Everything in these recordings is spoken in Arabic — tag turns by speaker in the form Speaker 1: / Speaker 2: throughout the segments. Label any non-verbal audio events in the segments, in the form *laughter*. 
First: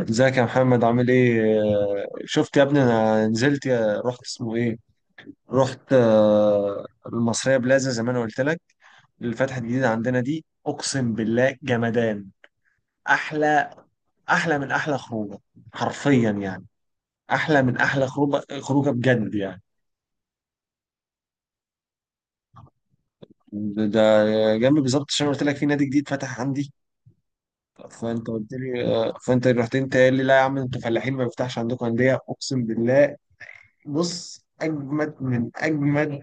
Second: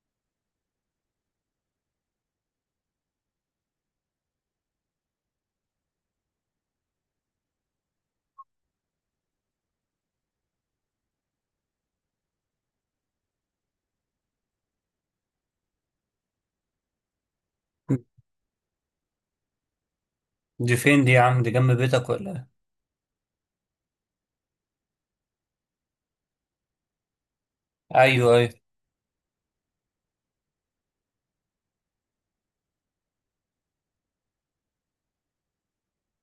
Speaker 1: ازيك يا محمد، عامل ايه؟ شفت يا ابني؟ انا نزلت رحت اسمه ايه، رحت آه، المصرية بلازا زي ما انا قلت لك، اللي فتحت جديدة عندنا دي. اقسم بالله جمدان! احلى! احلى من احلى خروجة، حرفيا يعني. احلى من احلى خروجة، خروجة بجد يعني.
Speaker 2: دي فين دي يا عم؟ دي جنب بيتك ولا إيه؟
Speaker 1: ده جنب بالظبط، عشان قلت لك في نادي جديد فتح عندي، فانت
Speaker 2: ايوه ايوه
Speaker 1: قلت لي فانت رحت انت قال لي لا يا عم انتوا فلاحين، ما بيفتحش عندكم انديه. اقسم بالله، بص، اجمد من اجمد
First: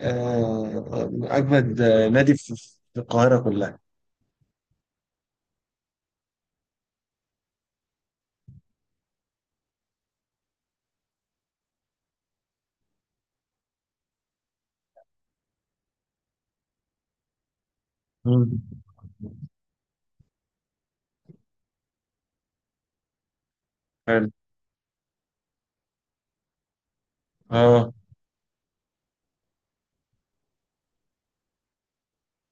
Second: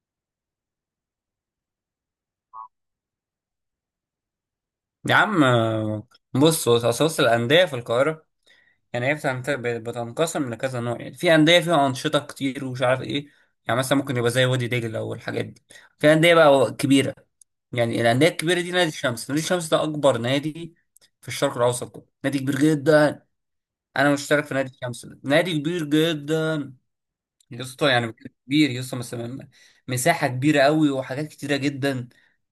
Speaker 1: آه، اجمد نادي في القاهره كلها.
Speaker 2: يا عم. بص بص اصل الانديه في القاهره يعني هي بتنقسم لكذا نوع. يعني في انديه فيها انشطه كتير ومش عارف ايه، يعني مثلا ممكن يبقى زي وادي دجله او الحاجات دي. في انديه بقى كبيره، يعني الانديه
Speaker 1: مم.
Speaker 2: الكبيره دي نادي الشمس. نادي الشمس ده اكبر نادي في الشرق الاوسط كله، نادي كبير جدا. انا
Speaker 1: حلو.
Speaker 2: مشترك في نادي الشمس، ده نادي كبير جدا يا اسطى
Speaker 1: اه،
Speaker 2: يعني. كبير يا اسطى، مثلا مساحه كبيره قوي وحاجات كتيره جدا.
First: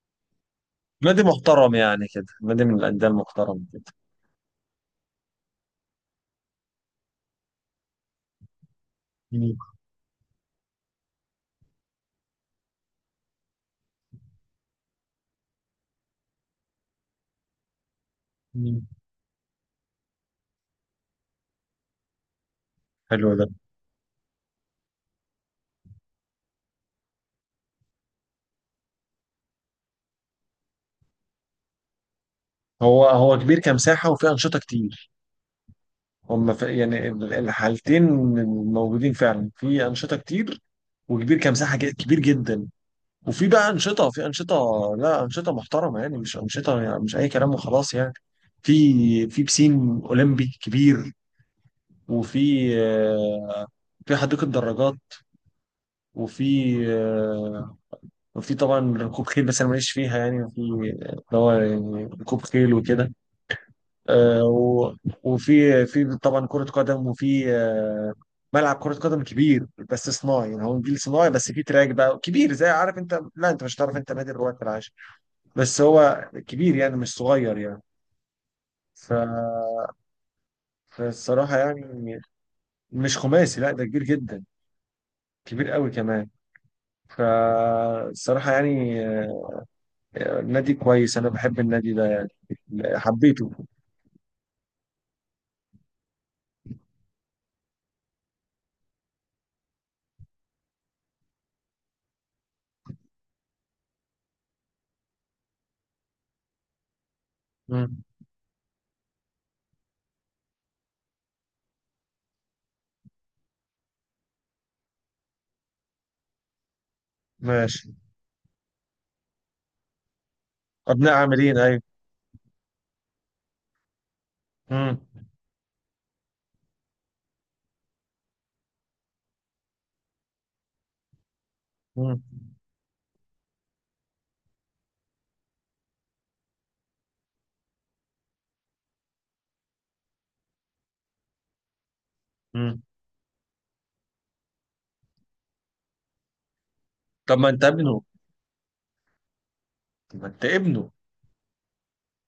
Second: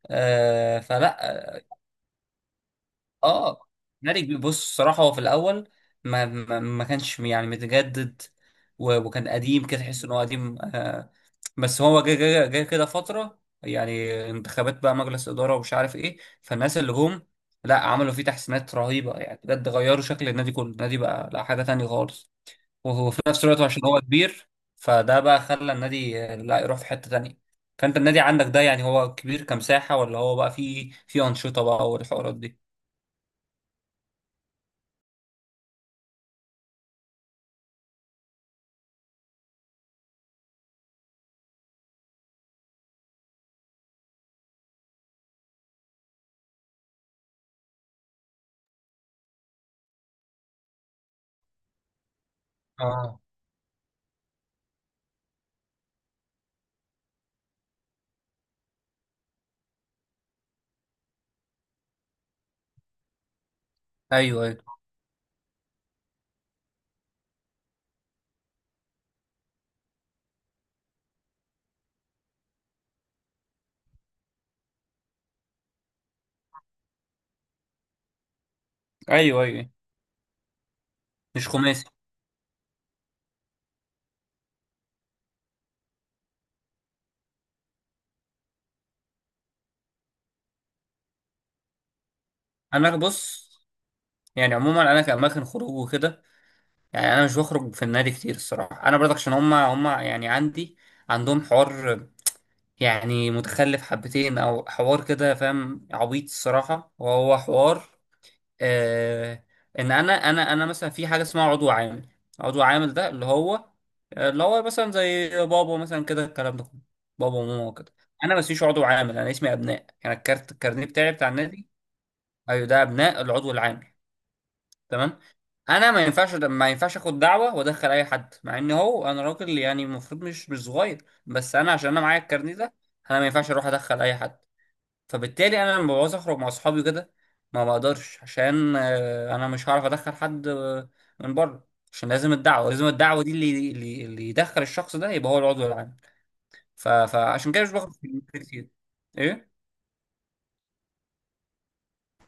Speaker 2: آه
Speaker 1: نادي
Speaker 2: فلا
Speaker 1: محترم يعني كده، نادي من الانديه المحترمه
Speaker 2: اه
Speaker 1: كده.
Speaker 2: مالك. بص الصراحة هو في الأول ما كانش يعني متجدد، وكان
Speaker 1: مم.
Speaker 2: قديم كده، تحس إن هو قديم آه. بس هو جه كده فترة يعني انتخابات بقى مجلس إدارة ومش عارف إيه، فالناس اللي جم لا عملوا فيه تحسينات
Speaker 1: مم.
Speaker 2: رهيبة يعني، بجد غيروا شكل النادي كله. النادي بقى لا حاجة تانية خالص. وهو في
Speaker 1: حلو
Speaker 2: نفس
Speaker 1: ده.
Speaker 2: الوقت عشان هو كبير، فده بقى خلى النادي لا يروح في حتة تانية. فانت النادي عندك ده يعني هو كبير كمساحة، ولا هو بقى فيه أنشطة بقى والحوارات دي؟
Speaker 1: هو كبير كمساحه وفيه انشطه كتير. هم في يعني الحالتين موجودين فعلا، في انشطه كتير، وكبير كمساحه، كبير جدا. وفي بقى انشطه، في انشطه، لا انشطه محترمه يعني، مش انشطه يعني مش اي كلام وخلاص يعني. في في بسين اولمبي كبير، وفي
Speaker 2: اه
Speaker 1: آه، في حديقة دراجات، وفي آه، طبعا ركوب خيل، بس انا ماليش فيها يعني، وفي اللي هو يعني ركوب خيل وكده،
Speaker 2: ايوه
Speaker 1: آه،
Speaker 2: ايوه
Speaker 1: و- وفي طبعا كرة قدم، وفي ملعب كرة قدم كبير، بس صناعي يعني، هو نجيل صناعي، بس فيه تراك بقى كبير، زي، عارف انت؟ لا، انت مش هتعرف، انت نادي الرواد في العاشر، بس هو كبير يعني، مش صغير يعني. ف...
Speaker 2: ايوه ايوه. مش
Speaker 1: فالصراحة يعني،
Speaker 2: خماسي؟
Speaker 1: مش خماسي، لا ده كبير جدا، كبير قوي كمان. فالصراحة يعني نادي كويس، أنا بحب النادي ده يعني،
Speaker 2: انا
Speaker 1: حبيته.
Speaker 2: بص، يعني عموما انا كاماكن خروج وكده، يعني انا مش بخرج في النادي كتير الصراحه. انا برضك عشان هما يعني عندي عندهم حوار، يعني متخلف حبتين او حوار كده، فاهم، عبيط الصراحه وهو حوار
Speaker 1: مم.
Speaker 2: آه. ان انا مثلا في حاجه اسمها عضو عامل. عضو عامل ده اللي هو مثلا زي بابا مثلا كده، الكلام ده كله، بابا وماما
Speaker 1: ماشي.
Speaker 2: كده. انا ما اسميش عضو عامل، انا اسمي ابناء، يعني الكارت الكارنيه بتاعي
Speaker 1: أبناء
Speaker 2: بتاع
Speaker 1: عاملين،
Speaker 2: النادي.
Speaker 1: أيوة.
Speaker 2: ايوه، ده ابناء العضو العامل.
Speaker 1: مم.
Speaker 2: تمام. انا ما ينفعش اخد دعوه وادخل اي حد، مع ان هو انا راجل يعني المفروض، مش صغير، بس انا عشان انا معايا
Speaker 1: مم.
Speaker 2: الكارنيه ده، انا ما ينفعش اروح ادخل اي حد. فبالتالي انا لما بعوز اخرج مع اصحابي كده ما بقدرش، عشان انا مش هعرف ادخل حد من بره، عشان لازم الدعوه،
Speaker 1: مم.
Speaker 2: لازم الدعوه دي اللي يدخل الشخص ده يبقى هو العضو العام.
Speaker 1: طب ما
Speaker 2: فعشان
Speaker 1: أنت
Speaker 2: كده مش باخد
Speaker 1: ابنه؟
Speaker 2: كتير. ايه؟
Speaker 1: طب ما أنت ابنه؟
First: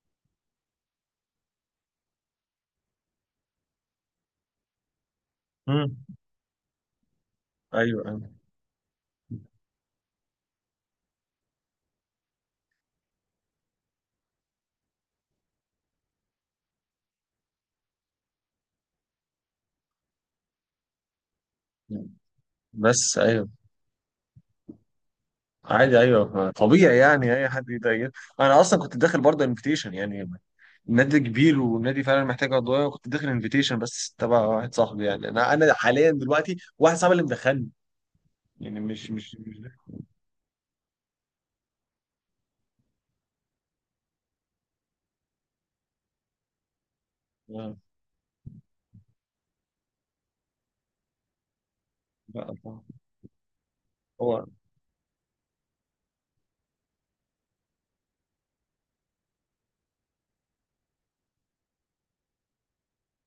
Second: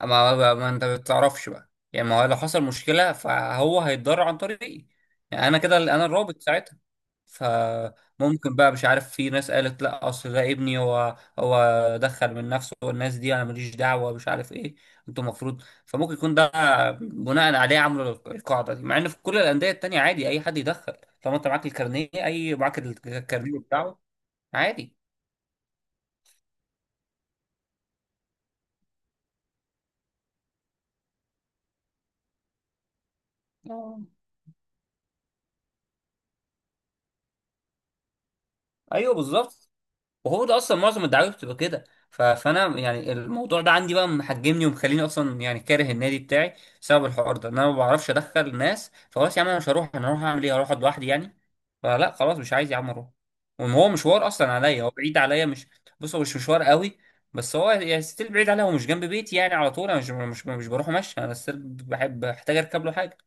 Speaker 2: ما انت بتعرفش بقى يعني. ما هو لو حصل مشكله فهو هيتضرر عن طريقي، يعني انا كده
Speaker 1: مم.
Speaker 2: انا الرابط ساعتها.
Speaker 1: أيوه أيوه.
Speaker 2: فممكن بقى مش عارف، في ناس قالت لا اصل ده ابني، هو دخل من نفسه، والناس دي انا ماليش دعوه مش عارف ايه، انتوا المفروض. فممكن يكون ده بناء عليه عملوا القاعده دي، مع ان في كل الانديه التانيه عادي اي حد يدخل طالما انت معاك الكارنيه، اي معاك
Speaker 1: بس أيوه،
Speaker 2: الكارنيه بتاعه عادي.
Speaker 1: عادي. أيوه، طبيعي يعني، أي حد يضايق. أنا أصلا كنت داخل برضه انفيتيشن يعني، نادي كبير ونادي فعلا محتاج عضوية، كنت داخل انفيتيشن
Speaker 2: آه.
Speaker 1: بس تبع واحد صاحبي يعني. أنا حاليا دلوقتي واحد صاحبي اللي مدخلني، يعني مش
Speaker 2: ايوه
Speaker 1: مش مش
Speaker 2: بالظبط.
Speaker 1: ده.
Speaker 2: وهو ده اصلا معظم الدعاوي بتبقى كده. فانا يعني الموضوع ده عندي بقى محجمني ومخليني اصلا يعني كاره النادي بتاعي بسبب الحوار ده، ان انا
Speaker 1: آه.
Speaker 2: ما بعرفش ادخل ناس. فخلاص يا عم انا مش هروح، انا هروح اعمل ايه؟ هروح أقعد لوحدي يعني؟ فلا خلاص
Speaker 1: لا.
Speaker 2: مش عايز يا عم اروح. وان هو مشوار
Speaker 1: هو.
Speaker 2: اصلا عليا، هو بعيد عليا، مش، بص هو مش مشوار قوي، بس هو يعني ستيل بعيد عليا، هو مش جنب بيتي يعني على طول انا مش بروح ماشي، انا ستيل بحب بحتاج اركب له حاجه.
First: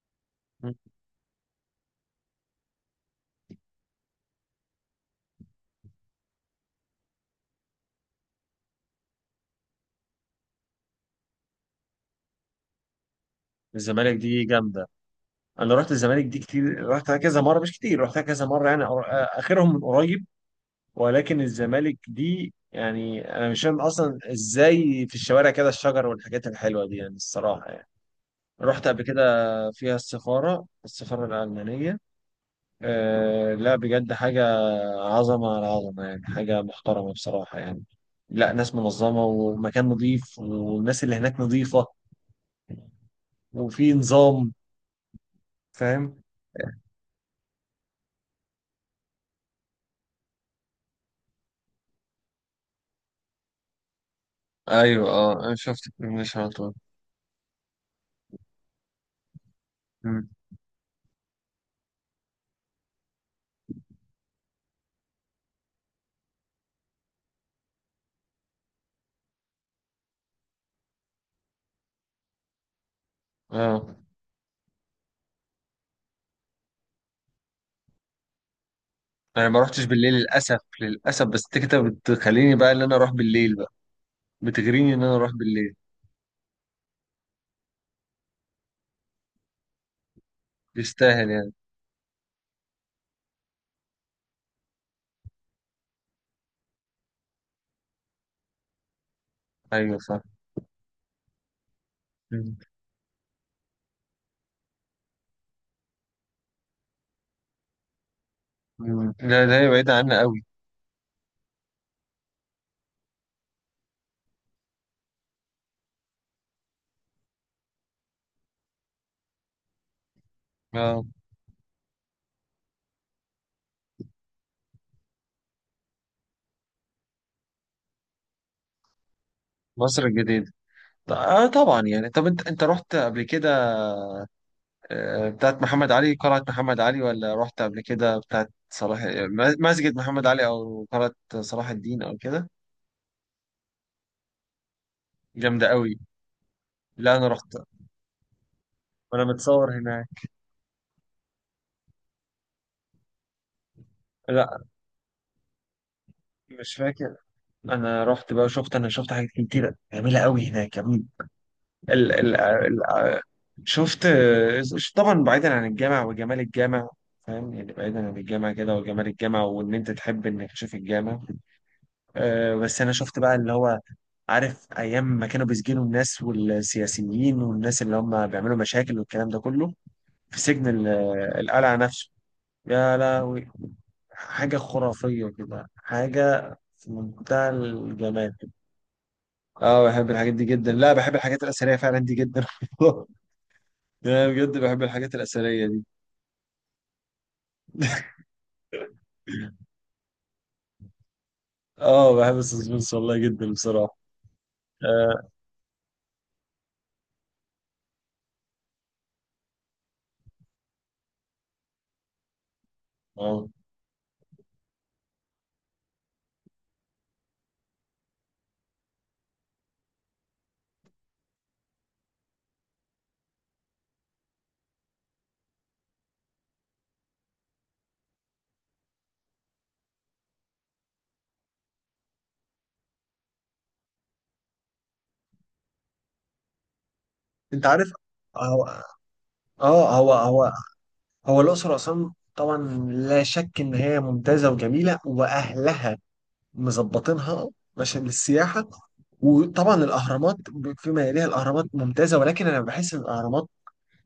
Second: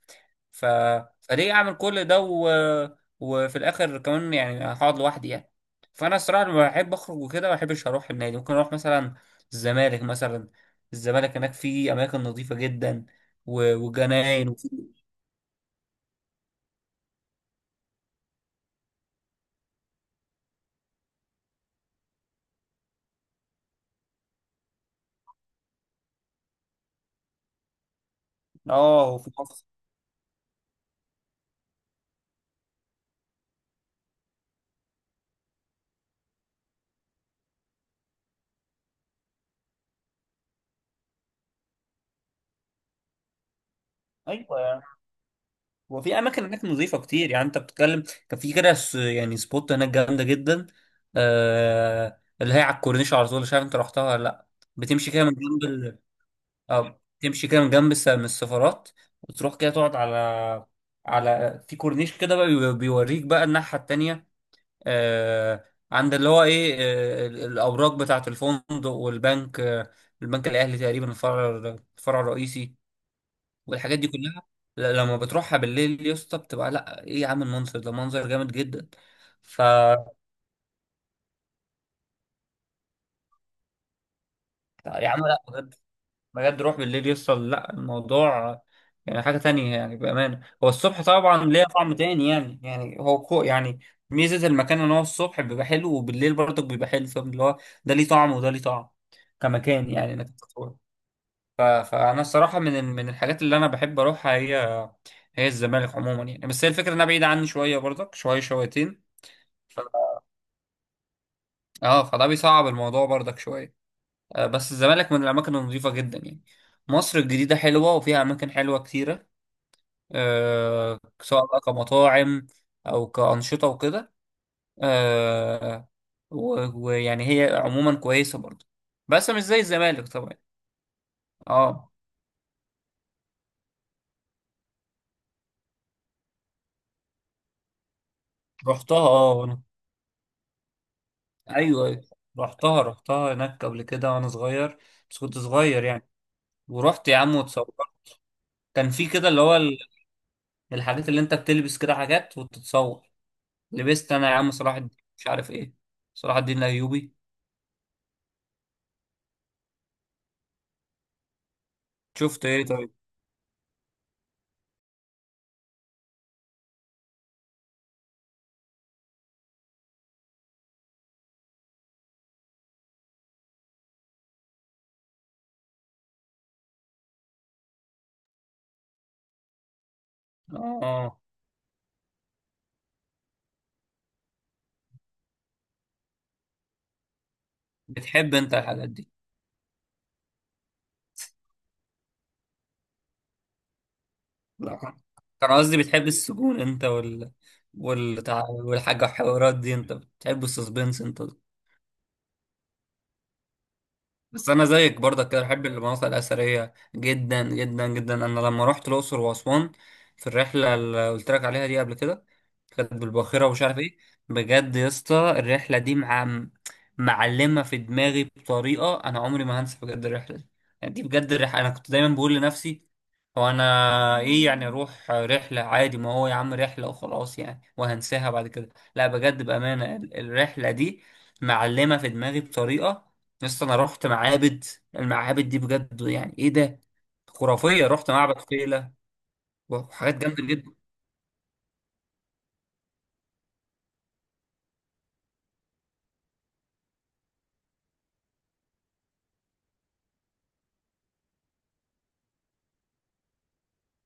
Speaker 2: ف...
Speaker 1: مم.
Speaker 2: فليه اعمل كل ده و... وفي الاخر كمان يعني هقعد لوحدي يعني. فانا الصراحه لما بحب اخرج وكده ما بحبش اروح النادي. ممكن اروح مثلا الزمالك مثلا. الزمالك هناك في اماكن نظيفه جدا، و...
Speaker 1: الزمالك دي
Speaker 2: وجناين، وفي،
Speaker 1: جامده. انا رحت الزمالك دي كتير، رحتها كذا مره، مش كتير، رحتها كذا مره يعني. اخرهم من قريب. ولكن الزمالك دي يعني، انا مش فاهم اصلا ازاي في الشوارع كده الشجر والحاجات الحلوه دي، يعني الصراحه يعني. رحت قبل
Speaker 2: اه
Speaker 1: كده،
Speaker 2: وفي حفظ.
Speaker 1: فيها السفاره الالمانيه. أه لا، بجد حاجه، عظمه على عظمه يعني، حاجه محترمه بصراحه يعني. لا، ناس منظمه، ومكان نظيف، والناس اللي هناك نظيفه، وفي نظام،
Speaker 2: ايوه يعني. وفي
Speaker 1: فاهم؟
Speaker 2: اماكن هناك نظيفه كتير، يعني انت بتتكلم. كان في كده يعني سبوت هناك جامده جدا، آه... اللي هي على الكورنيش على طول، مش عارف انت رحتها ولا لا.
Speaker 1: ايوه.
Speaker 2: بتمشي كده من
Speaker 1: اه، انا شفت
Speaker 2: جنب،
Speaker 1: البرميشن على طول.
Speaker 2: اه تمشي كده من جنب من السفارات وتروح كده تقعد
Speaker 1: مم.
Speaker 2: على على، في كورنيش كده بقى بيوريك بقى الناحية التانية آه، عند اللي هو ايه، آه الأوراق بتاعة الفندق والبنك آه، البنك الأهلي تقريبا الفرع، الفرع الرئيسي،
Speaker 1: اه،
Speaker 2: والحاجات دي كلها. لما بتروحها بالليل يا اسطى بتبقى لا ايه يا عم، المنظر ده منظر جامد جدا.
Speaker 1: انا ما
Speaker 2: ف،
Speaker 1: رحتش بالليل للاسف، للاسف. بس انت كده بتخليني بقى ان انا اروح بالليل بقى، بتغريني ان
Speaker 2: يا
Speaker 1: انا
Speaker 2: عم
Speaker 1: اروح
Speaker 2: لا،
Speaker 1: بالليل،
Speaker 2: بجد روح بالليل يوصل لا الموضوع يعني حاجة تانية يعني بأمانة. هو الصبح
Speaker 1: يستاهل
Speaker 2: طبعا
Speaker 1: يعني.
Speaker 2: ليه طعم تاني يعني، يعني هو كو يعني، ميزة المكان ان هو الصبح بيبقى حلو وبالليل برضك بيبقى حلو، فاهم اللي هو ده ليه طعم وده ليه طعم كمكان،
Speaker 1: ايوه
Speaker 2: يعني
Speaker 1: صح.
Speaker 2: انك تتصور. فأنا
Speaker 1: مم.
Speaker 2: الصراحة من من الحاجات اللي أنا بحب أروحها هي هي الزمالك عموما يعني، بس هي الفكرة إنها بعيدة عني شوية برضك، شوية شويتين.
Speaker 1: مم. لا ده هي
Speaker 2: ف-
Speaker 1: بعيدة عنا قوي.
Speaker 2: اه فده بيصعب الموضوع برضك شوية. بس الزمالك من الأماكن النظيفة جدا يعني. مصر الجديدة حلوة وفيها أماكن حلوة كتيرة،
Speaker 1: اه.
Speaker 2: سواء بقى كمطاعم او كأنشطة وكده، آه، ويعني هي عموما كويسة برضه، بس مش زي
Speaker 1: مصر
Speaker 2: الزمالك طبعا.
Speaker 1: الجديدة. اه، طبعا
Speaker 2: اه
Speaker 1: يعني، طب انت رحت قبل كده بتاعت محمد علي، قلعة محمد علي، ولا رحت قبل كده بتاعت
Speaker 2: رحتها،
Speaker 1: مسجد محمد علي او قلعة صلاح
Speaker 2: ايوه
Speaker 1: الدين
Speaker 2: أيوه.
Speaker 1: او كده؟
Speaker 2: رحتها هناك قبل كده وانا صغير، بس كنت
Speaker 1: جامدة
Speaker 2: صغير
Speaker 1: قوي.
Speaker 2: يعني. ورحت
Speaker 1: لا
Speaker 2: يا
Speaker 1: انا
Speaker 2: عم
Speaker 1: رحت،
Speaker 2: واتصورت، كان في
Speaker 1: وانا
Speaker 2: كده اللي هو
Speaker 1: متصور هناك.
Speaker 2: الحاجات اللي انت بتلبس كده حاجات وتتصور. لبست انا يا عم
Speaker 1: لا
Speaker 2: صلاح الدين مش عارف ايه، صلاح الدين
Speaker 1: مش
Speaker 2: الايوبي.
Speaker 1: فاكر. انا رحت بقى، شفت، انا شفت حاجات كتيره جميله قوي هناك كمان. ال ال
Speaker 2: شفت ايه
Speaker 1: ال
Speaker 2: طيب؟
Speaker 1: شفت، طبعا بعيدا عن الجامع وجمال الجامع، فاهم يعني، بعيدا عن الجامع كده وجمال الجامع، وان انت تحب انك تشوف الجامع. أه بس انا شفت بقى اللي هو، عارف ايام ما كانوا بيسجنوا الناس والسياسيين والناس اللي هم بيعملوا مشاكل والكلام ده كله، في سجن
Speaker 2: اه
Speaker 1: القلعه نفسه؟ يا لهوي، حاجه خرافيه كده، حاجه في منتهى الجمال.
Speaker 2: بتحب انت الحاجات دي؟
Speaker 1: اه بحب الحاجات دي جدا، لا بحب الحاجات الأثرية فعلا دي جدا. *laughs* يعني بجد
Speaker 2: لا
Speaker 1: بحب الحاجات
Speaker 2: كان
Speaker 1: الأثرية
Speaker 2: قصدي
Speaker 1: دي.
Speaker 2: بتحب السجون انت وال...
Speaker 1: *laughs*
Speaker 2: والتع... والحاجة والحوارات دي، انت بتحب السسبنس انت.
Speaker 1: اه بحب السسبنس والله جدا بصراحة.
Speaker 2: بس انا زيك برضك
Speaker 1: اه.
Speaker 2: كده بحب المناطق الاثريه جدا جدا جدا. انا لما رحت الاقصر واسوان في الرحله اللي قلت لك عليها دي قبل كده، كانت بالباخره
Speaker 1: آه.
Speaker 2: ومش عارف ايه، بجد يا اسطى الرحله دي مع معلمه في دماغي بطريقه، انا عمري ما هنسى بجد الرحله دي. يعني دي بجد الرحله، انا كنت دايما بقول لنفسي هو انا ايه يعني، اروح رحله عادي، ما هو يا عم رحله وخلاص يعني وهنساها بعد كده، لا بجد بامانه الرحله دي معلمه في دماغي بطريقه. يس انا رحت معابد، المعابد دي بجد، يعني ايه ده،
Speaker 1: انت
Speaker 2: خرافيه.
Speaker 1: عارف؟
Speaker 2: رحت معبد
Speaker 1: هو
Speaker 2: فيلة
Speaker 1: اه هو
Speaker 2: وحاجات جامده
Speaker 1: هو
Speaker 2: جدا.
Speaker 1: هو الأقصر وأسوان طبعا، لا شك إن هي ممتازة وجميلة، وأهلها مظبطينها عشان للسياحة. وطبعا الأهرامات، فيما يليها الأهرامات ممتازة، ولكن أنا بحس إن الأهرامات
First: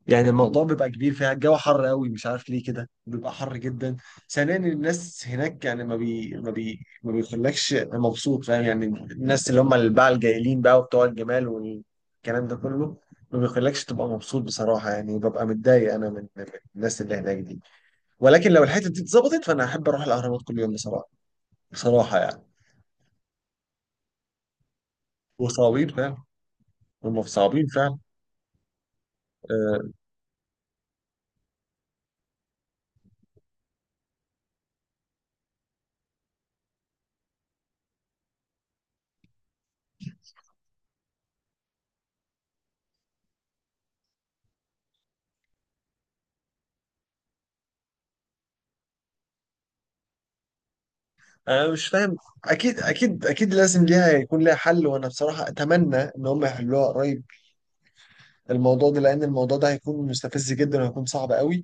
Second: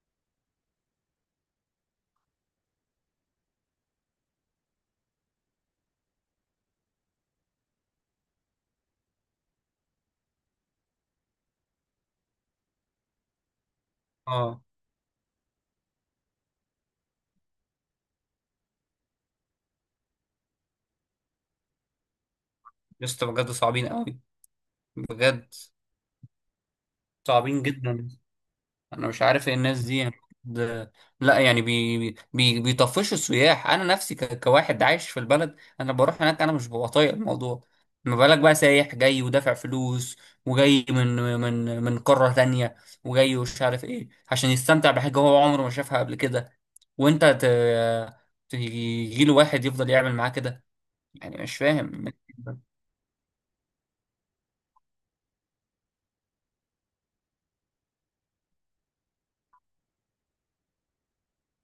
Speaker 1: يعني الموضوع بيبقى كبير فيها، الجو حر قوي، مش عارف ليه كده بيبقى حر جدا. ثانيا، الناس هناك يعني ما بيخلكش مبسوط، فاهم يعني، الناس اللي هم الباعة الجايلين بقى وبتوع الجمال والكلام ده كله، ما بيخلكش تبقى مبسوط
Speaker 2: اه.
Speaker 1: بصراحة يعني، ببقى متضايق أنا من الناس اللي هناك دي. ولكن لو الحتة دي اتظبطت، فأنا أحب أروح الأهرامات كل يوم، بصراحة. بصراحة يعني.
Speaker 2: يس بجد صعبين قوي، بجد
Speaker 1: وصعبين فعلا، هم
Speaker 2: صعبين
Speaker 1: صعبين فعلا.
Speaker 2: جدا. انا مش عارف ايه الناس
Speaker 1: آه،
Speaker 2: دي يعني، د-، لا يعني بي بيطفشوا السياح. انا نفسي كواحد عايش في البلد انا بروح هناك انا مش ببقى طايق الموضوع، ما بالك بقى سايح جاي ودافع فلوس وجاي من من قارة تانية وجاي ومش عارف ايه عشان يستمتع بحاجة هو عمره ما شافها قبل كده، وانت ت... تجيله واحد يفضل يعمل معاه كده، يعني مش
Speaker 1: انا مش
Speaker 2: فاهم.
Speaker 1: فاهم. اكيد اكيد اكيد لازم ليها يكون ليها حل، وانا بصراحه اتمنى ان هم يحلوها قريب الموضوع ده، لان الموضوع ده هيكون مستفز جدا وهيكون صعب قوي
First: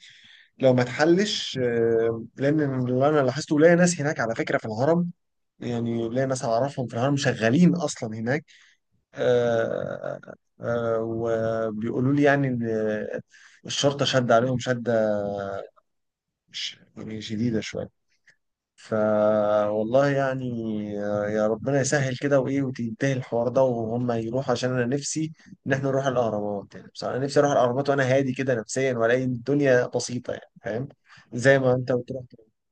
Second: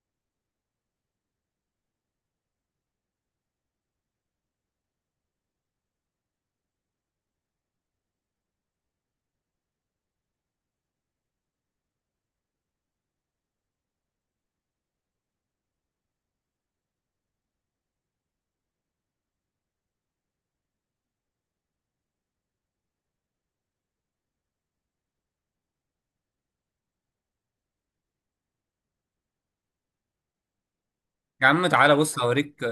Speaker 1: لو ما اتحلش، لان اللي انا لاحظته، ليا ناس هناك على فكره في الهرم، يعني ليا ناس اعرفهم في الهرم شغالين اصلا هناك، آه، وبيقولوا لي يعني ان الشرطه شد عليهم شده، يعني شديده شويه. ف والله يعني، يا ربنا يسهل كده وايه، وتنتهي الحوار ده وهم يروحوا، عشان انا نفسي ان احنا نروح الاهرامات يعني. بصراحه، انا نفسي اروح الاهرامات وانا هادي كده نفسيا، والاقي الدنيا بسيطه يعني، فاهم؟
Speaker 2: يا
Speaker 1: زي
Speaker 2: عم
Speaker 1: ما انت
Speaker 2: تعالى بص
Speaker 1: بتروح.
Speaker 2: هوريك،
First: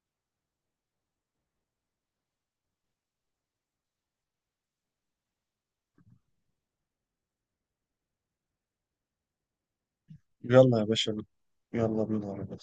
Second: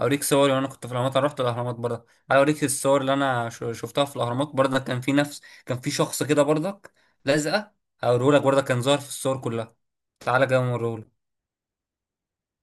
Speaker 2: هوريك صوري وانا كنت في الاهرامات، انا رحت الاهرامات برضه، تعالى اوريك الصور اللي انا شفتها في الاهرامات برضه. كان في نفس، كان في شخص كده برضك لازقه، هوريهولك برضه كان ظاهر في الصور كلها، تعالى كده
Speaker 1: يلا يا باشا،
Speaker 2: اوريهولك.
Speaker 1: يلا بينا يا رب.